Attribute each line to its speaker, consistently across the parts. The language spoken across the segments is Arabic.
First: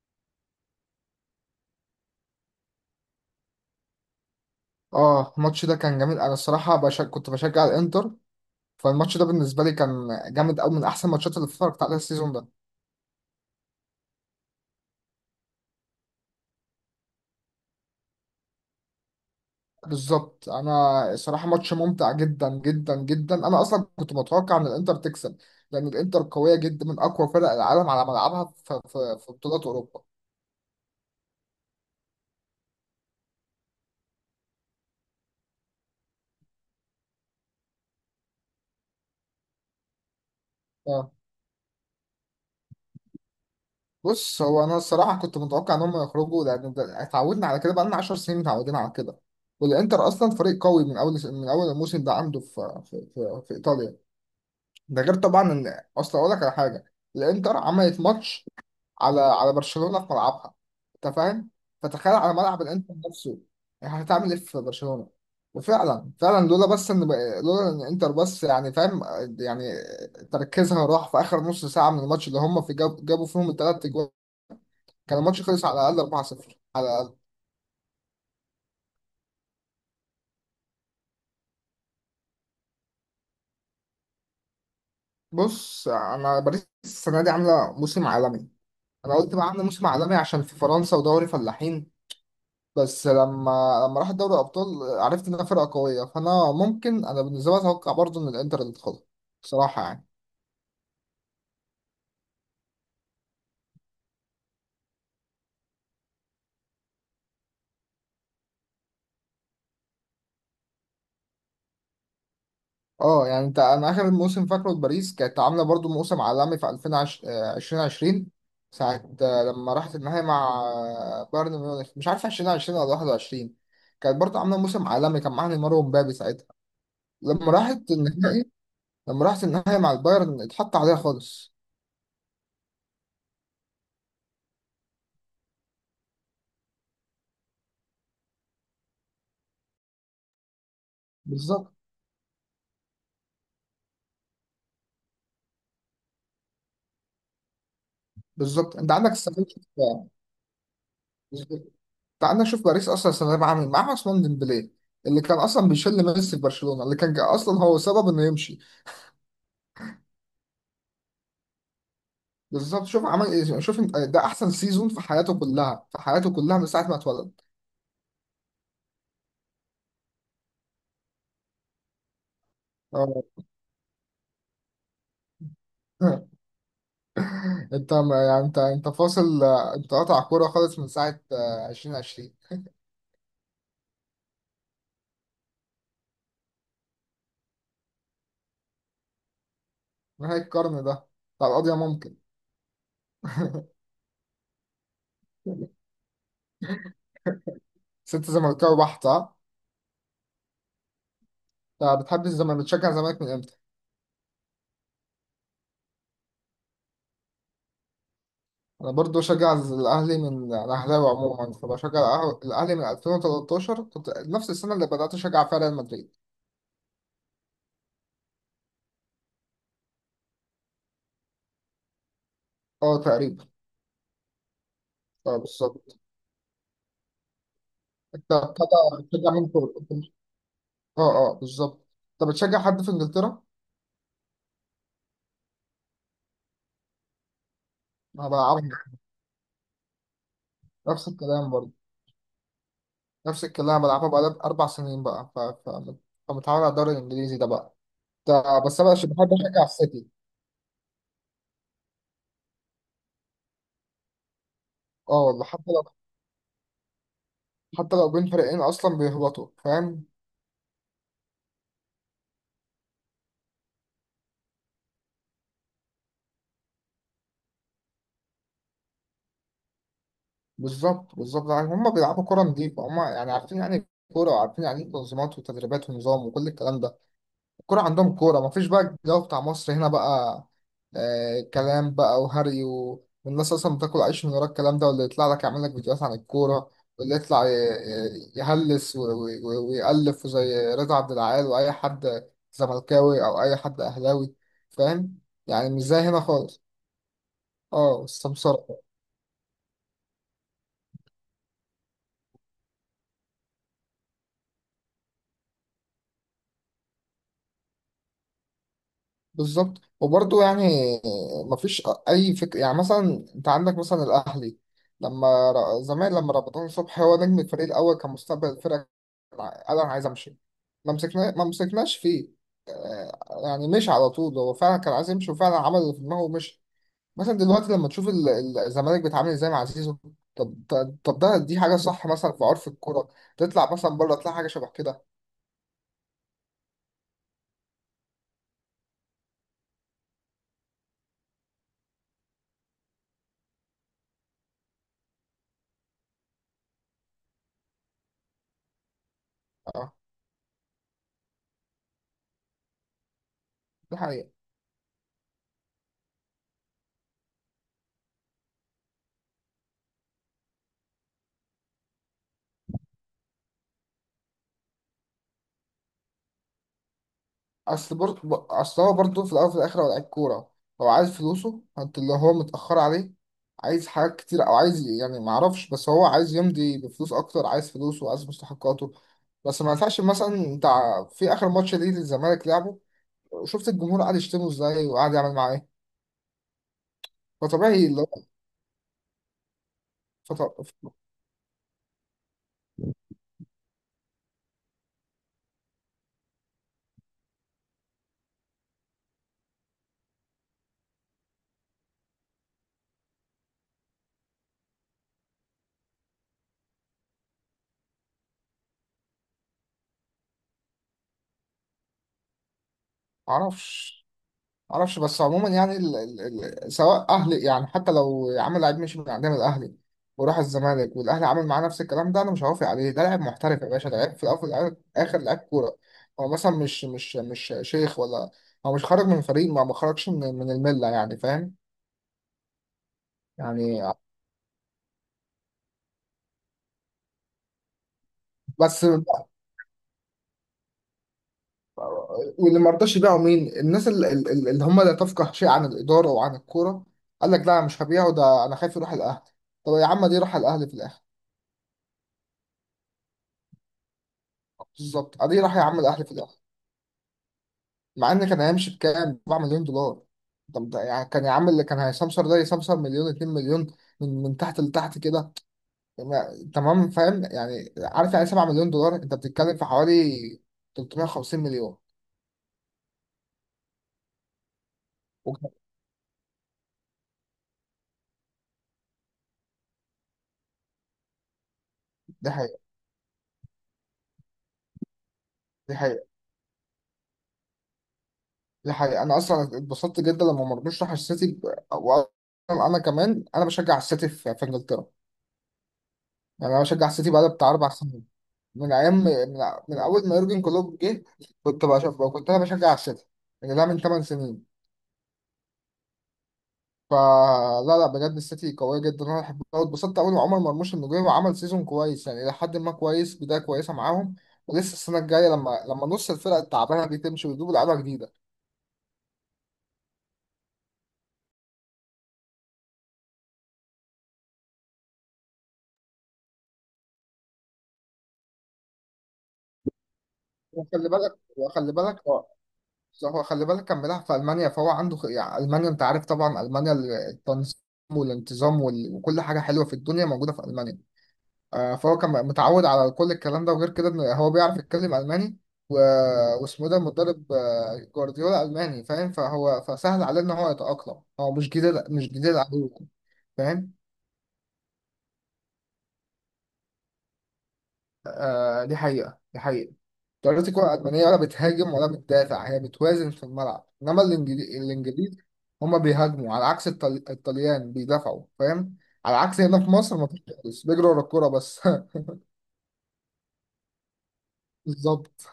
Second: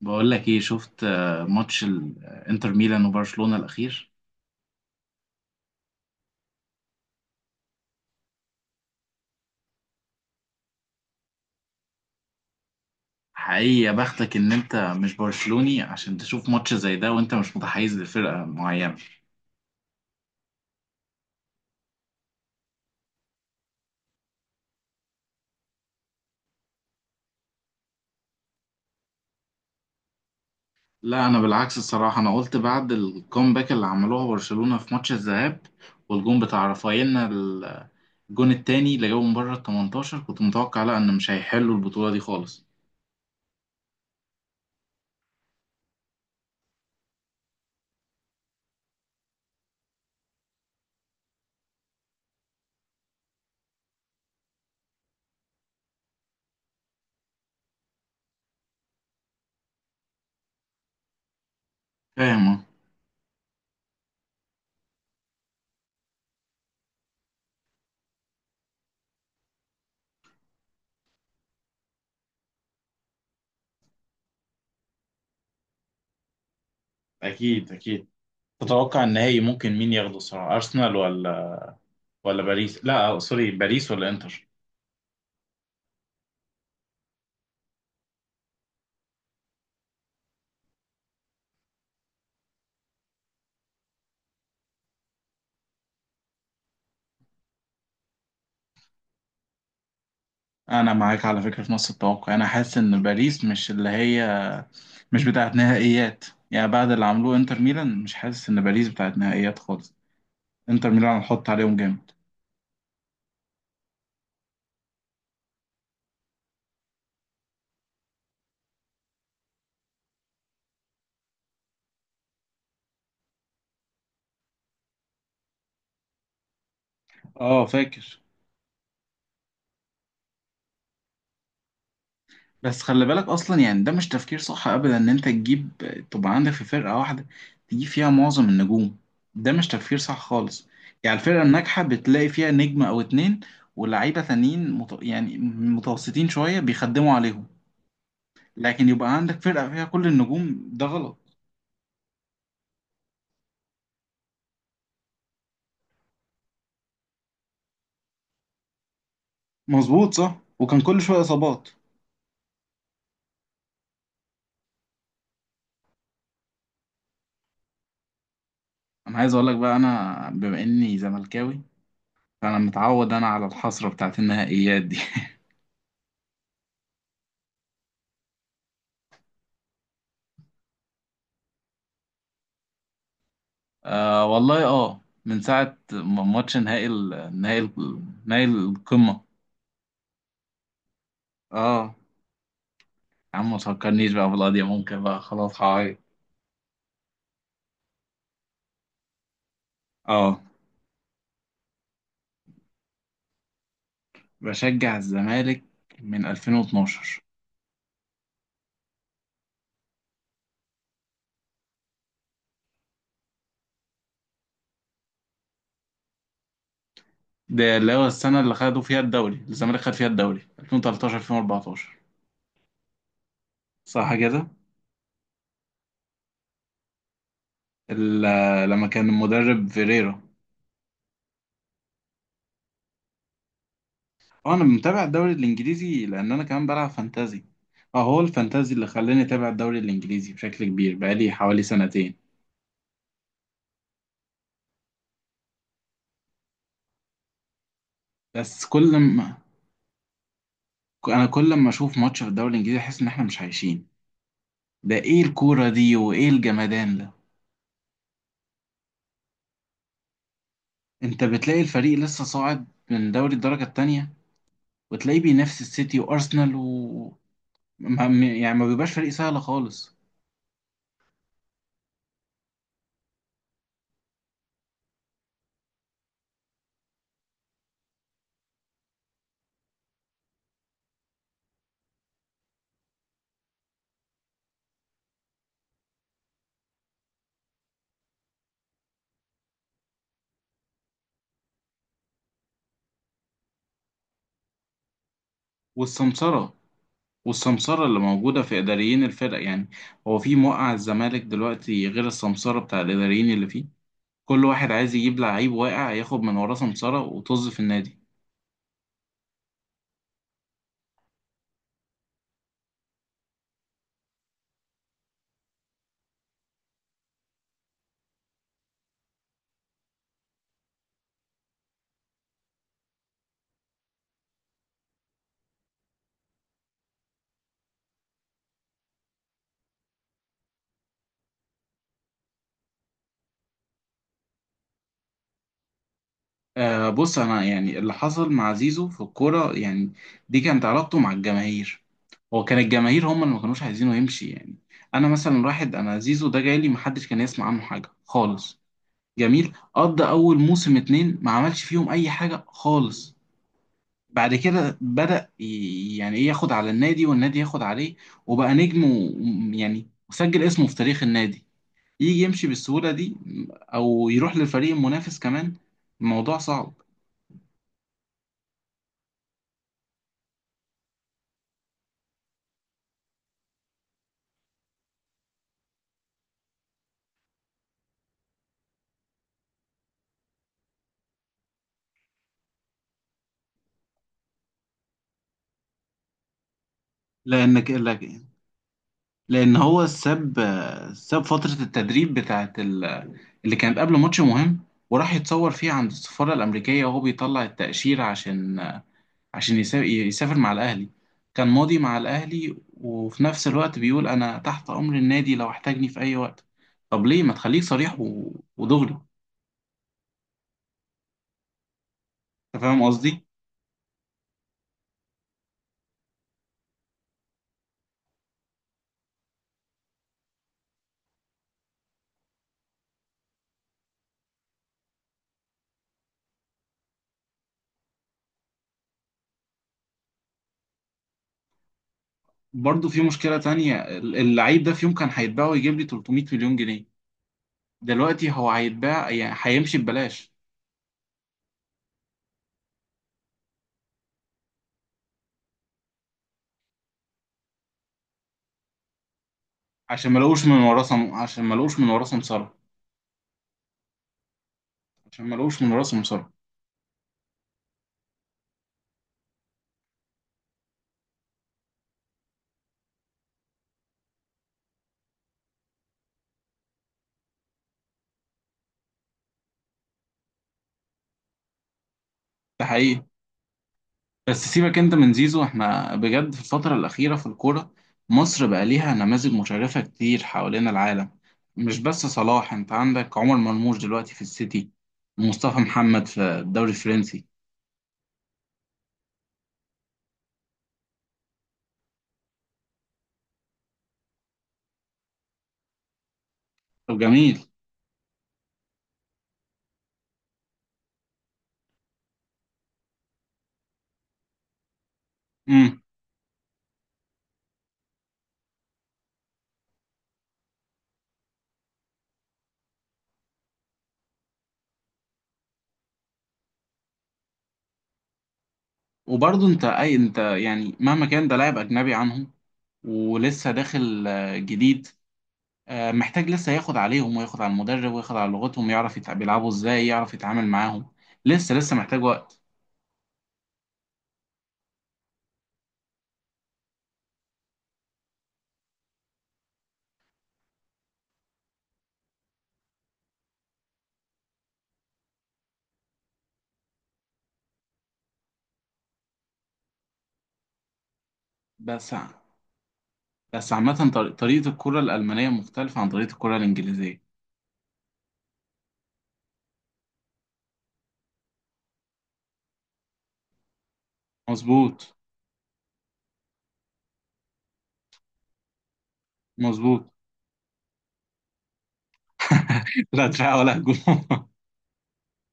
Speaker 1: بقول لك ايه؟ شفت ماتش انتر ميلان وبرشلونة الاخير؟
Speaker 2: اه الماتش ده كان جميل. انا الصراحه كنت بشجع الانتر. فالماتش ده بالنسبه لي كان جامد قوي، من احسن الماتشات اللي اتفرجت عليها السيزون ده.
Speaker 1: حقيقي يا بختك ان انت مش برشلوني عشان تشوف ماتش زي ده وانت مش متحيز لفرقة معينة.
Speaker 2: بالظبط انا الصراحه ماتش ممتع جدا جدا جدا. انا اصلا كنت متوقع ان الانتر تكسب، لان الانتر قويه جدا، من اقوى فرق العالم على ملعبها في بطولات اوروبا.
Speaker 1: لا انا بالعكس الصراحة، انا قلت بعد الكومباك اللي عملوها برشلونة في ماتش الذهاب والجون بتاع رافاييلنا الجون التاني اللي جابه من بره ال 18، كنت متوقع لا
Speaker 2: اه،
Speaker 1: ان مش هيحلوا البطولة دي خالص.
Speaker 2: بص، هو انا الصراحه كنت متوقع ان هم يخرجوا، لان اتعودنا على كده بقالنا 10 سنين، متعودين على كده. والانتر اصلا فريق قوي من اول الموسم ده، عنده في ايطاليا. ده غير طبعا ان اصل اقول لك على حاجه. الانتر عملت ماتش على برشلونه في ملعبها، انت فاهم؟ فتخيل على
Speaker 1: فاهم، أه.
Speaker 2: ملعب الانتر نفسه، يعني هتعمل ايه في برشلونه. وفعلا فعلا، لولا ان انتر بس، يعني فاهم، يعني تركيزها راح في اخر نص ساعه من الماتش اللي هم في جابوا فيهم الثلاث اجوال. كان الماتش خلص على الاقل 4-0، على الاقل.
Speaker 1: اكيد اكيد. تتوقع النهائي ممكن مين ياخده الصراحة؟ ارسنال ولا باريس؟ لا سوري، باريس ولا انتر؟
Speaker 2: بص، انا باريس السنه دي عامله موسم عالمي. انا قلت بقى عامله موسم عالمي عشان في فرنسا ودوري فلاحين. بس لما راح دوري الابطال عرفت انها فرقه قويه. فانا ممكن، انا بالنسبه لي اتوقع برضو ان الانتر اللي تاخدها، بصراحه يعني.
Speaker 1: انا معاك على فكره في نص التوقع، انا حاسس ان باريس مش اللي هي مش بتاعت نهائيات. يعني بعد اللي عملوه انتر ميلان، مش حاسس ان باريس بتاعت نهائيات خالص. انتر ميلان هنحط عليهم جامد.
Speaker 2: اه، يعني انت، انا اخر موسم فاكره لباريس كانت عامله برضو موسم عالمي في 2020، ساعه، لما راحت النهائي مع بايرن ميونخ، مش عارف 2020 ولا 21. كانت برضو عامله موسم عالمي، كان معاها نيمار ومبابي ساعتها لما
Speaker 1: اه
Speaker 2: راحت
Speaker 1: فاكر.
Speaker 2: النهائي. لما راحت النهائي مع البايرن اتحط عليها خالص.
Speaker 1: بس خلي بالك اصلا، يعني ده مش تفكير صح ابدا ان انت تجيب، تبقى عندك في فرقه واحده تجيب فيها معظم النجوم. ده مش تفكير صح خالص. يعني الفرقه
Speaker 2: بالظبط
Speaker 1: الناجحه بتلاقي فيها نجم او اتنين، ولاعيبه تانيين يعني متوسطين شويه بيخدموا عليهم.
Speaker 2: بالظبط،
Speaker 1: لكن
Speaker 2: انت عندك
Speaker 1: يبقى عندك
Speaker 2: استفاد.
Speaker 1: فرقه فيها كل النجوم، ده غلط.
Speaker 2: تعال نشوف باريس اصلا السنه دي عامل معاه عثمان ديمبلي، اللي كان اصلا بيشل ميسي في برشلونه، اللي كان اصلا هو سبب انه يمشي.
Speaker 1: مظبوط، صح وكان كل شويه اصابات.
Speaker 2: بالظبط، شوف عمل ايه. شوف ده احسن سيزون في حياته كلها، في حياته كلها من ساعه ما اتولد.
Speaker 1: انا عايز اقول لك بقى، انا بما اني زملكاوي فانا متعود انا
Speaker 2: اه.
Speaker 1: على الحسره بتاعت النهائيات دي.
Speaker 2: انت يعني، انت فاصل، انت قاطع كوره خالص من ساعه، 2020.
Speaker 1: آه والله. اه، من ساعه ماتش نهائي نهائي نهائي القمه.
Speaker 2: نهايه القرن ده بتاع القضيه
Speaker 1: اه
Speaker 2: ممكن.
Speaker 1: يا عم، ما تفكرنيش بقى بالقضيه ممكن بقى، خلاص هعيط.
Speaker 2: ست زملكاوي بحت، ها؟
Speaker 1: اه،
Speaker 2: انت بتحب الزمالك؟ بتشجع الزمالك من امتى؟
Speaker 1: بشجع الزمالك من 2012.
Speaker 2: انا برضو بشجع الاهلي، من، انا اهلاوي عموما فبشجع الاهلي من 2013. كنت نفس السنه اللي بدات اشجع فيها ريال مدريد.
Speaker 1: ده اللي هو السنه اللي خدوا فيها الدوري، الزمالك خد فيها الدوري 2013 2014،
Speaker 2: اه تقريبا.
Speaker 1: صح كده.
Speaker 2: اه بالظبط. انت
Speaker 1: لما كان
Speaker 2: بتشجع مين
Speaker 1: المدرب
Speaker 2: فوق؟
Speaker 1: فيريرا.
Speaker 2: اه اه بالظبط. انت بتشجع حد في انجلترا؟
Speaker 1: اه انا متابع الدوري الانجليزي، لان انا كمان بلعب فانتازي. اه، هو
Speaker 2: انا بلعبها،
Speaker 1: الفانتازي اللي خلاني اتابع الدوري الانجليزي بشكل كبير
Speaker 2: نفس
Speaker 1: بقالي
Speaker 2: الكلام
Speaker 1: حوالي
Speaker 2: برضو.
Speaker 1: سنتين.
Speaker 2: نفس الكلام، بلعبها بقالي اربع سنين بقى، فمتعود على الدوري الانجليزي ده بقى. ده
Speaker 1: بس
Speaker 2: بس
Speaker 1: كل
Speaker 2: انا بحب
Speaker 1: ما
Speaker 2: اشجع السيتي.
Speaker 1: انا كل ما اشوف ماتش في الدوري الانجليزي احس ان احنا مش عايشين. ده
Speaker 2: اه
Speaker 1: ايه
Speaker 2: والله،
Speaker 1: الكورة
Speaker 2: حتى لو،
Speaker 1: دي وايه الجمدان ده؟
Speaker 2: حتى لو بين فريقين اصلا بيهبطوا، فاهم.
Speaker 1: انت بتلاقي الفريق لسه صاعد من دوري الدرجة التانية، وتلاقيه بينافس السيتي وارسنال و يعني ما بيبقاش فريق سهل خالص.
Speaker 2: بالظبط بالظبط، يعني هم بيلعبوا كرة نظيفة، هم يعني عارفين يعني إيه كورة، وعارفين يعني إيه تنظيمات وتدريبات ونظام وكل الكلام ده. الكورة عندهم كورة، مفيش بقى الجو بتاع مصر هنا بقى. آه كلام بقى وهري، والناس أصلا بتاكل عيش من ورا الكلام ده، واللي يطلع لك يعمل لك فيديوهات عن الكورة، واللي يطلع يهلس ويألف زي رضا عبد العال، وأي حد زملكاوي أو أي حد أهلاوي، فاهم، يعني مش زي هنا
Speaker 1: والسمسرة،
Speaker 2: خالص.
Speaker 1: والسمسرة اللي
Speaker 2: اه،
Speaker 1: موجودة في
Speaker 2: السمسرة.
Speaker 1: إداريين الفرق يعني. هو في موقع الزمالك دلوقتي غير السمسرة بتاع الإداريين اللي فيه؟ كل واحد عايز يجيب لعيب واقع ياخد من وراه سمسرة وطز في النادي.
Speaker 2: بالظبط وبرضه يعني، مفيش أي فكرة. يعني مثلا أنت عندك مثلا الأهلي، لما زمان، لما رمضان صبحي، هو نجم الفريق الأول، كان مستقبل الفرقة، قال أنا عايز أمشي. ما مسكناش فيه، يعني مشي على طول. هو فعلا كان عايز يمشي، وفعلا عمل اللي في دماغه ومشي. مثلا دلوقتي لما تشوف الزمالك بيتعامل ازاي مع زيزو. طب طب طب، ده دي حاجة صح مثلا في عرف الكورة؟ تطلع مثلا بره تلاقي حاجة شبه كده؟
Speaker 1: آه بص، أنا يعني اللي حصل مع زيزو في الكورة يعني دي كانت علاقته مع الجماهير. هو كان الجماهير هم اللي ما كانوش عايزينه يمشي يعني. أنا مثلا واحد، أنا زيزو ده جاي لي محدش كان يسمع عنه حاجة خالص. جميل،
Speaker 2: اه،
Speaker 1: قضى أول موسم اتنين ما عملش فيهم أي حاجة خالص.
Speaker 2: دي حقيقة.
Speaker 1: بعد كده بدأ يعني ايه ياخد على النادي والنادي ياخد عليه، وبقى نجم يعني وسجل اسمه في تاريخ النادي. يجي يمشي بالسهولة دي، او يروح للفريق المنافس كمان؟ الموضوع صعب.
Speaker 2: اصل برضه، اصل هو برضه في الاول وفي الاخر هو لعيب كوره، هو عايز فلوسه، انت اللي هو متاخر عليه، عايز حاجات كتير، او عايز يعني ما اعرفش، بس هو عايز يمضي بفلوس اكتر، عايز فلوسه وعايز مستحقاته. بس ما ينفعش مثلا انت في اخر ماتش ليه للزمالك لعبه، شفت الجمهور قاعد يشتمه ازاي، وقاعد يعمل معاه ايه.
Speaker 1: لان ك-
Speaker 2: فطبيعي اللي
Speaker 1: لك-
Speaker 2: هو،
Speaker 1: لان هو ساب،
Speaker 2: فط... ما
Speaker 1: ساب فترة التدريب بتاعت اللي كانت قبل ماتش مهم، وراح يتصور فيها عند السفارة الأمريكية وهو بيطلع التأشيرة عشان، عشان يسافر مع الأهلي. كان ماضي مع الأهلي وفي نفس الوقت بيقول أنا تحت أمر النادي لو احتاجني في أي وقت. طب ليه ما تخليك صريح و... ودغري؟ أنت فاهم قصدي؟
Speaker 2: اعرفش، معرفش. بس عموما يعني سواء اهلي، يعني حتى لو يا عم لعيب مشي من عندنا من الاهلي وراح الزمالك، والاهلي عمل معاه نفس الكلام ده، انا مش هوافق عليه. ده لاعب محترف يا باشا، ده لعيب في الاول وفي اخر، لعيب كوره. هو مثلا مش شيخ ولا، هو مش خرج من فريق، ما خرجش من المله، يعني فاهم.
Speaker 1: برضه في مشكلة تانية،
Speaker 2: يعني
Speaker 1: اللعيب ده في يوم كان هيتباع ويجيب لي 300 مليون جنيه. دلوقتي هو
Speaker 2: بس.
Speaker 1: هيتباع يعني هيمشي ببلاش.
Speaker 2: واللي ما رضاش يبيعوا مين؟ الناس اللي، اللي هم لا تفقه شيء عن الاداره وعن الكوره، قال لك لا مش هبيعه، ده انا خايف يروح الاهلي. طب يا عم دي راح الاهلي في الاخر.
Speaker 1: عشان ما لقوش من وراه سمسرة،
Speaker 2: بالظبط،
Speaker 1: عشان ما
Speaker 2: ادي راح يا
Speaker 1: لقوش من
Speaker 2: عم
Speaker 1: وراه
Speaker 2: الاهلي في
Speaker 1: سمسرة.
Speaker 2: الاخر. مع ان كان هيمشي بكام، 4 مليون دولار. طب ده يعني كان يا عم اللي كان هيسمسر ده يسمسر مليون، 2 مليون، من تحت لتحت كده. تمام، فاهم يعني، عارف يعني 7 مليون دولار، انت بتتكلم في حوالي 350 مليون.
Speaker 1: ده حقيقي. بس سيبك انت من زيزو،
Speaker 2: وك-
Speaker 1: احنا بجد في الفترة الأخيرة في الكورة مصر بقى ليها نماذج مشرفة كتير حوالين العالم. مش بس
Speaker 2: دي
Speaker 1: صلاح،
Speaker 2: حقيقة،
Speaker 1: انت عندك عمر مرموش دلوقتي في السيتي، ومصطفى
Speaker 2: دي حقيقة.
Speaker 1: محمد في الدوري الفرنسي.
Speaker 2: دي حقيقة، أنا أصلا اتبسطت جدا لما مرموش راح السيتي. وأنا، أنا كمان، أنا بشجع السيتي في إنجلترا. يعني أنا بشجع
Speaker 1: طب
Speaker 2: السيتي بقالي
Speaker 1: جميل.
Speaker 2: بتاع أربع سنين، من أيام، من، من أول ما يورجن كلوب جه، كنت بشجع، كنت أنا بشجع السيتي. يعني ده من 8 سنين.
Speaker 1: امم.
Speaker 2: فلا لا، بجد السيتي قوية جدا، انا بحبها، واتبسطت قوي إن عمر مرموش انه جه وعمل سيزون كويس، يعني إلى حد ما كويس، بداية كويسة معاهم. ولسه السنة الجاية لما نص الفرق التعبانة دي تمشي ويجيبوا لعيبة جديدة.
Speaker 1: وبرضه انت، اي انت يعني مهما كان ده لاعب أجنبي عنهم، ولسه داخل جديد، محتاج لسه ياخد عليهم وياخد على المدرب وياخد على لغتهم، يعرف بيلعبوا ازاي، يعرف يتعامل معاهم. لسه
Speaker 2: وخلي
Speaker 1: لسه
Speaker 2: بالك
Speaker 1: محتاج
Speaker 2: هو،
Speaker 1: وقت.
Speaker 2: هو خلي بالك كان بيلعب في ألمانيا، فهو عنده يعني ألمانيا، أنت عارف طبعا ألمانيا، التنظيم والانتظام وكل حاجة حلوة في الدنيا موجودة في ألمانيا. فهو كان متعود على كل الكلام ده، وغير كده إن هو بيعرف يتكلم ألماني، و... واسمه ده مدرب، جوارديولا ألماني، فاهم؟ فهو فسهل عليه إن هو يتأقلم، هو مش جديد،
Speaker 1: بس
Speaker 2: مش جديد عليه.
Speaker 1: بس
Speaker 2: فاهم.
Speaker 1: عامة طريقة الكرة الألمانية مختلفة عن طريقة الكرة الإنجليزية.
Speaker 2: آه، دي حقيقة، دي حقيقة. طريقة الكرة الألمانية ولا بتهاجم ولا بتدافع، هي بتوازن في الملعب. إنما
Speaker 1: مظبوط.
Speaker 2: الإنجليز هما بيهاجموا، على عكس الطليان بيدافعوا، فاهم. على عكس هنا في
Speaker 1: مظبوط.
Speaker 2: مصر مفيش خالص، بيجروا ورا الكورة بس.
Speaker 1: لا دفاع ولا هجوم.
Speaker 2: بالظبط.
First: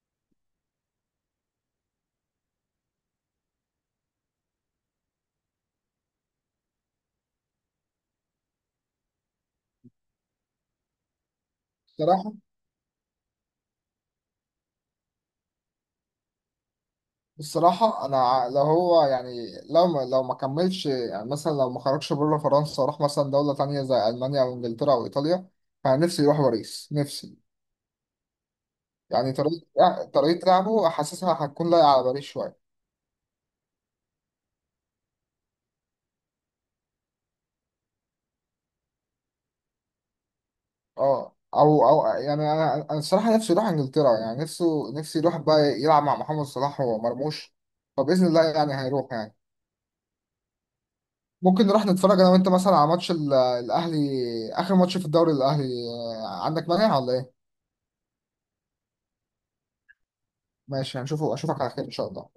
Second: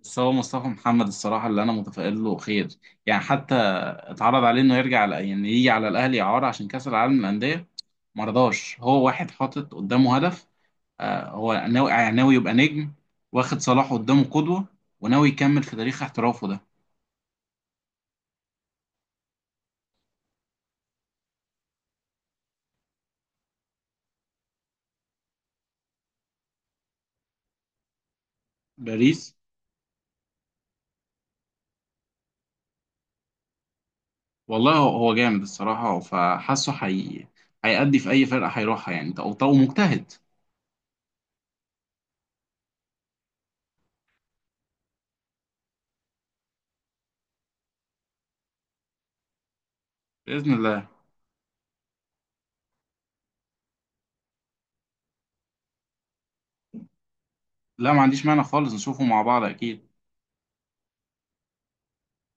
Speaker 1: بس هو مصطفى محمد الصراحة اللي أنا متفائل له خير. يعني حتى اتعرض عليه إنه يرجع على، يعني يجي على الأهلي إعارة عشان كأس العالم للأندية، ما رضاش. هو واحد حاطط قدامه هدف. آه هو ناوي يعني
Speaker 2: صراحة،
Speaker 1: ناوي يبقى نجم، واخد صلاح قدامه قدوة، وناوي يكمل في تاريخ احترافه ده.
Speaker 2: الصراحة أنا لو هو، يعني لو ما كملش، يعني مثلا لو ما خرجش بره فرنسا وراح مثلا دولة تانية زي ألمانيا أو إنجلترا أو إيطاليا، فأنا نفسي يروح باريس، نفسي. يعني
Speaker 1: باريس.
Speaker 2: طريقة لعبه حاسسها هتكون لايقة على باريس شوية.
Speaker 1: والله هو هو جامد الصراحة، فحاسه هيأدي في أي فرقة هيروحها يعني، أو طو مجتهد.
Speaker 2: أه، أو يعني، أنا الصراحة نفسي يروح إنجلترا، يعني نفسي يروح بقى يلعب مع محمد صلاح ومرموش. فبإذن الله يعني هيروح يعني.
Speaker 1: بإذن الله.
Speaker 2: ممكن نروح نتفرج أنا وأنت مثلا على ماتش الأهلي، آخر ماتش في الدوري، الأهلي عندك مانع ولا إيه؟
Speaker 1: لا ما عنديش مانع خالص، نشوفه مع بعض أكيد.
Speaker 2: ماشي، هنشوفه. اشوفك على خير ان شاء الله.